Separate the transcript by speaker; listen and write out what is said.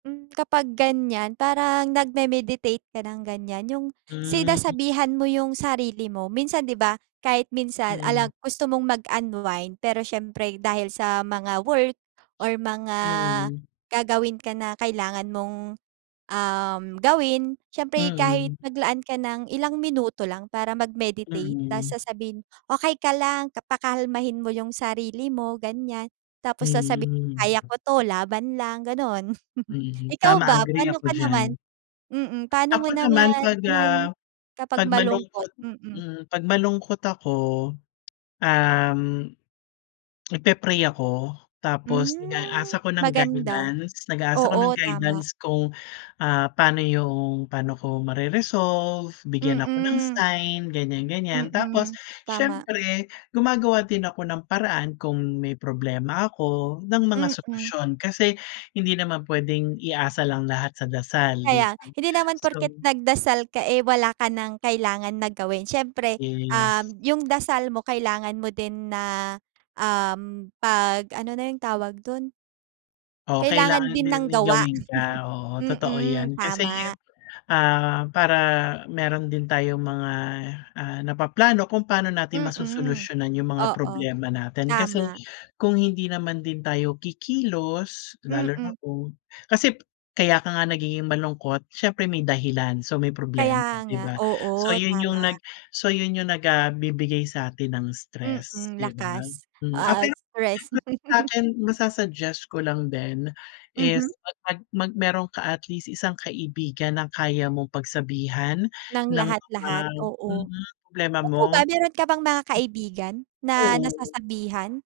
Speaker 1: Hmm, kapag ganyan parang nagme-meditate ka ng ganyan yung
Speaker 2: Hmm.
Speaker 1: sinasabihan mo yung sarili mo. Minsan 'di ba, kahit minsan
Speaker 2: Mhm.
Speaker 1: alag gusto mong mag-unwind pero siyempre dahil sa mga work or mga
Speaker 2: Mhm.
Speaker 1: gagawin ka na kailangan mong, uhm, gawin siyempre kahit
Speaker 2: Mhm.
Speaker 1: maglaan ka ng ilang minuto lang para mag-meditate ta's
Speaker 2: Mhm.
Speaker 1: sasabihin, "Okey ka lang," ka pakalmahin mo yung sarili mo, ganiyan. Tapos sasabihin, "kaya
Speaker 2: Mhm.
Speaker 1: ko 'to, laban lang," ganon.
Speaker 2: Mhm,
Speaker 1: Ikaw
Speaker 2: tama
Speaker 1: ba
Speaker 2: agree
Speaker 1: pano
Speaker 2: ako
Speaker 1: ka
Speaker 2: diyan.
Speaker 1: naman mm pano mo
Speaker 2: Ako naman
Speaker 1: naman
Speaker 2: 'pag,
Speaker 1: ano man
Speaker 2: ah,
Speaker 1: kapag
Speaker 2: 'pag
Speaker 1: malungkot?
Speaker 2: malungkot
Speaker 1: Mm.
Speaker 2: mm 'pag malungkot ako, uhm, nagpe-pray ako tapos nag-a-ask
Speaker 1: Hmm,
Speaker 2: ako ng
Speaker 1: maganda.
Speaker 2: guidance, nag-a-ask ako ng
Speaker 1: Oo, tama.
Speaker 2: guidance kung, ah pano yung paano ko mare-resolve, bigyan ako ng
Speaker 1: Mm.
Speaker 2: sign ganiyan-ganiyan. Tapos
Speaker 1: Mm, tama.
Speaker 2: siyempre, gumagawa din ako ng paraan kung may problema ako ng mga
Speaker 1: Mm.
Speaker 2: solusyon kasi hindi naman puwedeng iasa lang lahat sa dasal di
Speaker 1: Kaya
Speaker 2: ba?
Speaker 1: hindi naman porket
Speaker 2: So
Speaker 1: nagdasal ka, eh wala ka ng kailangan na gawin siyempre,
Speaker 2: Yes.
Speaker 1: uhm, yung dasal mo kailangan mo din na uhm, 'pag ano na yung tawag dun
Speaker 2: Oh,
Speaker 1: kailangan
Speaker 2: kailangan
Speaker 1: din
Speaker 2: din
Speaker 1: ng
Speaker 2: may
Speaker 1: gawa.
Speaker 2: gawin ka, oo totoo
Speaker 1: Mm,
Speaker 2: yan kasi,
Speaker 1: tama.
Speaker 2: ah para meron din tayong mga, ah napaplano kung paano natin
Speaker 1: Mm,
Speaker 2: masosolusyunan yung mga
Speaker 1: oo
Speaker 2: problema natin. Kasi
Speaker 1: tama.
Speaker 2: kung hindi naman din tayo kikilos lalo
Speaker 1: Mm.
Speaker 2: na kung kasi kaya ka nga nagiging malungkot siyempre may dahilan so, may problemam,
Speaker 1: Kaya
Speaker 2: di
Speaker 1: nga,
Speaker 2: ba? So,
Speaker 1: oo
Speaker 2: yon
Speaker 1: tama.
Speaker 2: yung nag so yon yung nag ah bibigay sa atin ng stress
Speaker 1: Mm,
Speaker 2: di ba?
Speaker 1: lakas.
Speaker 2: Hmm, ah
Speaker 1: Ah,
Speaker 2: pero [unintelligible]
Speaker 1: express.
Speaker 2: sakin masa-suggest ko lang din is
Speaker 1: Mhm.
Speaker 2: mag-ano, mag meron ka at least isang kaibigan ng kaya mong pagsabihan
Speaker 1: Ng
Speaker 2: ng mga
Speaker 1: lahat-lahat, oo.
Speaker 2: mm problema
Speaker 1: Ikaw
Speaker 2: mo.
Speaker 1: ba mayron ka bang mga kaibigan na
Speaker 2: Oo.
Speaker 1: nasasabihan?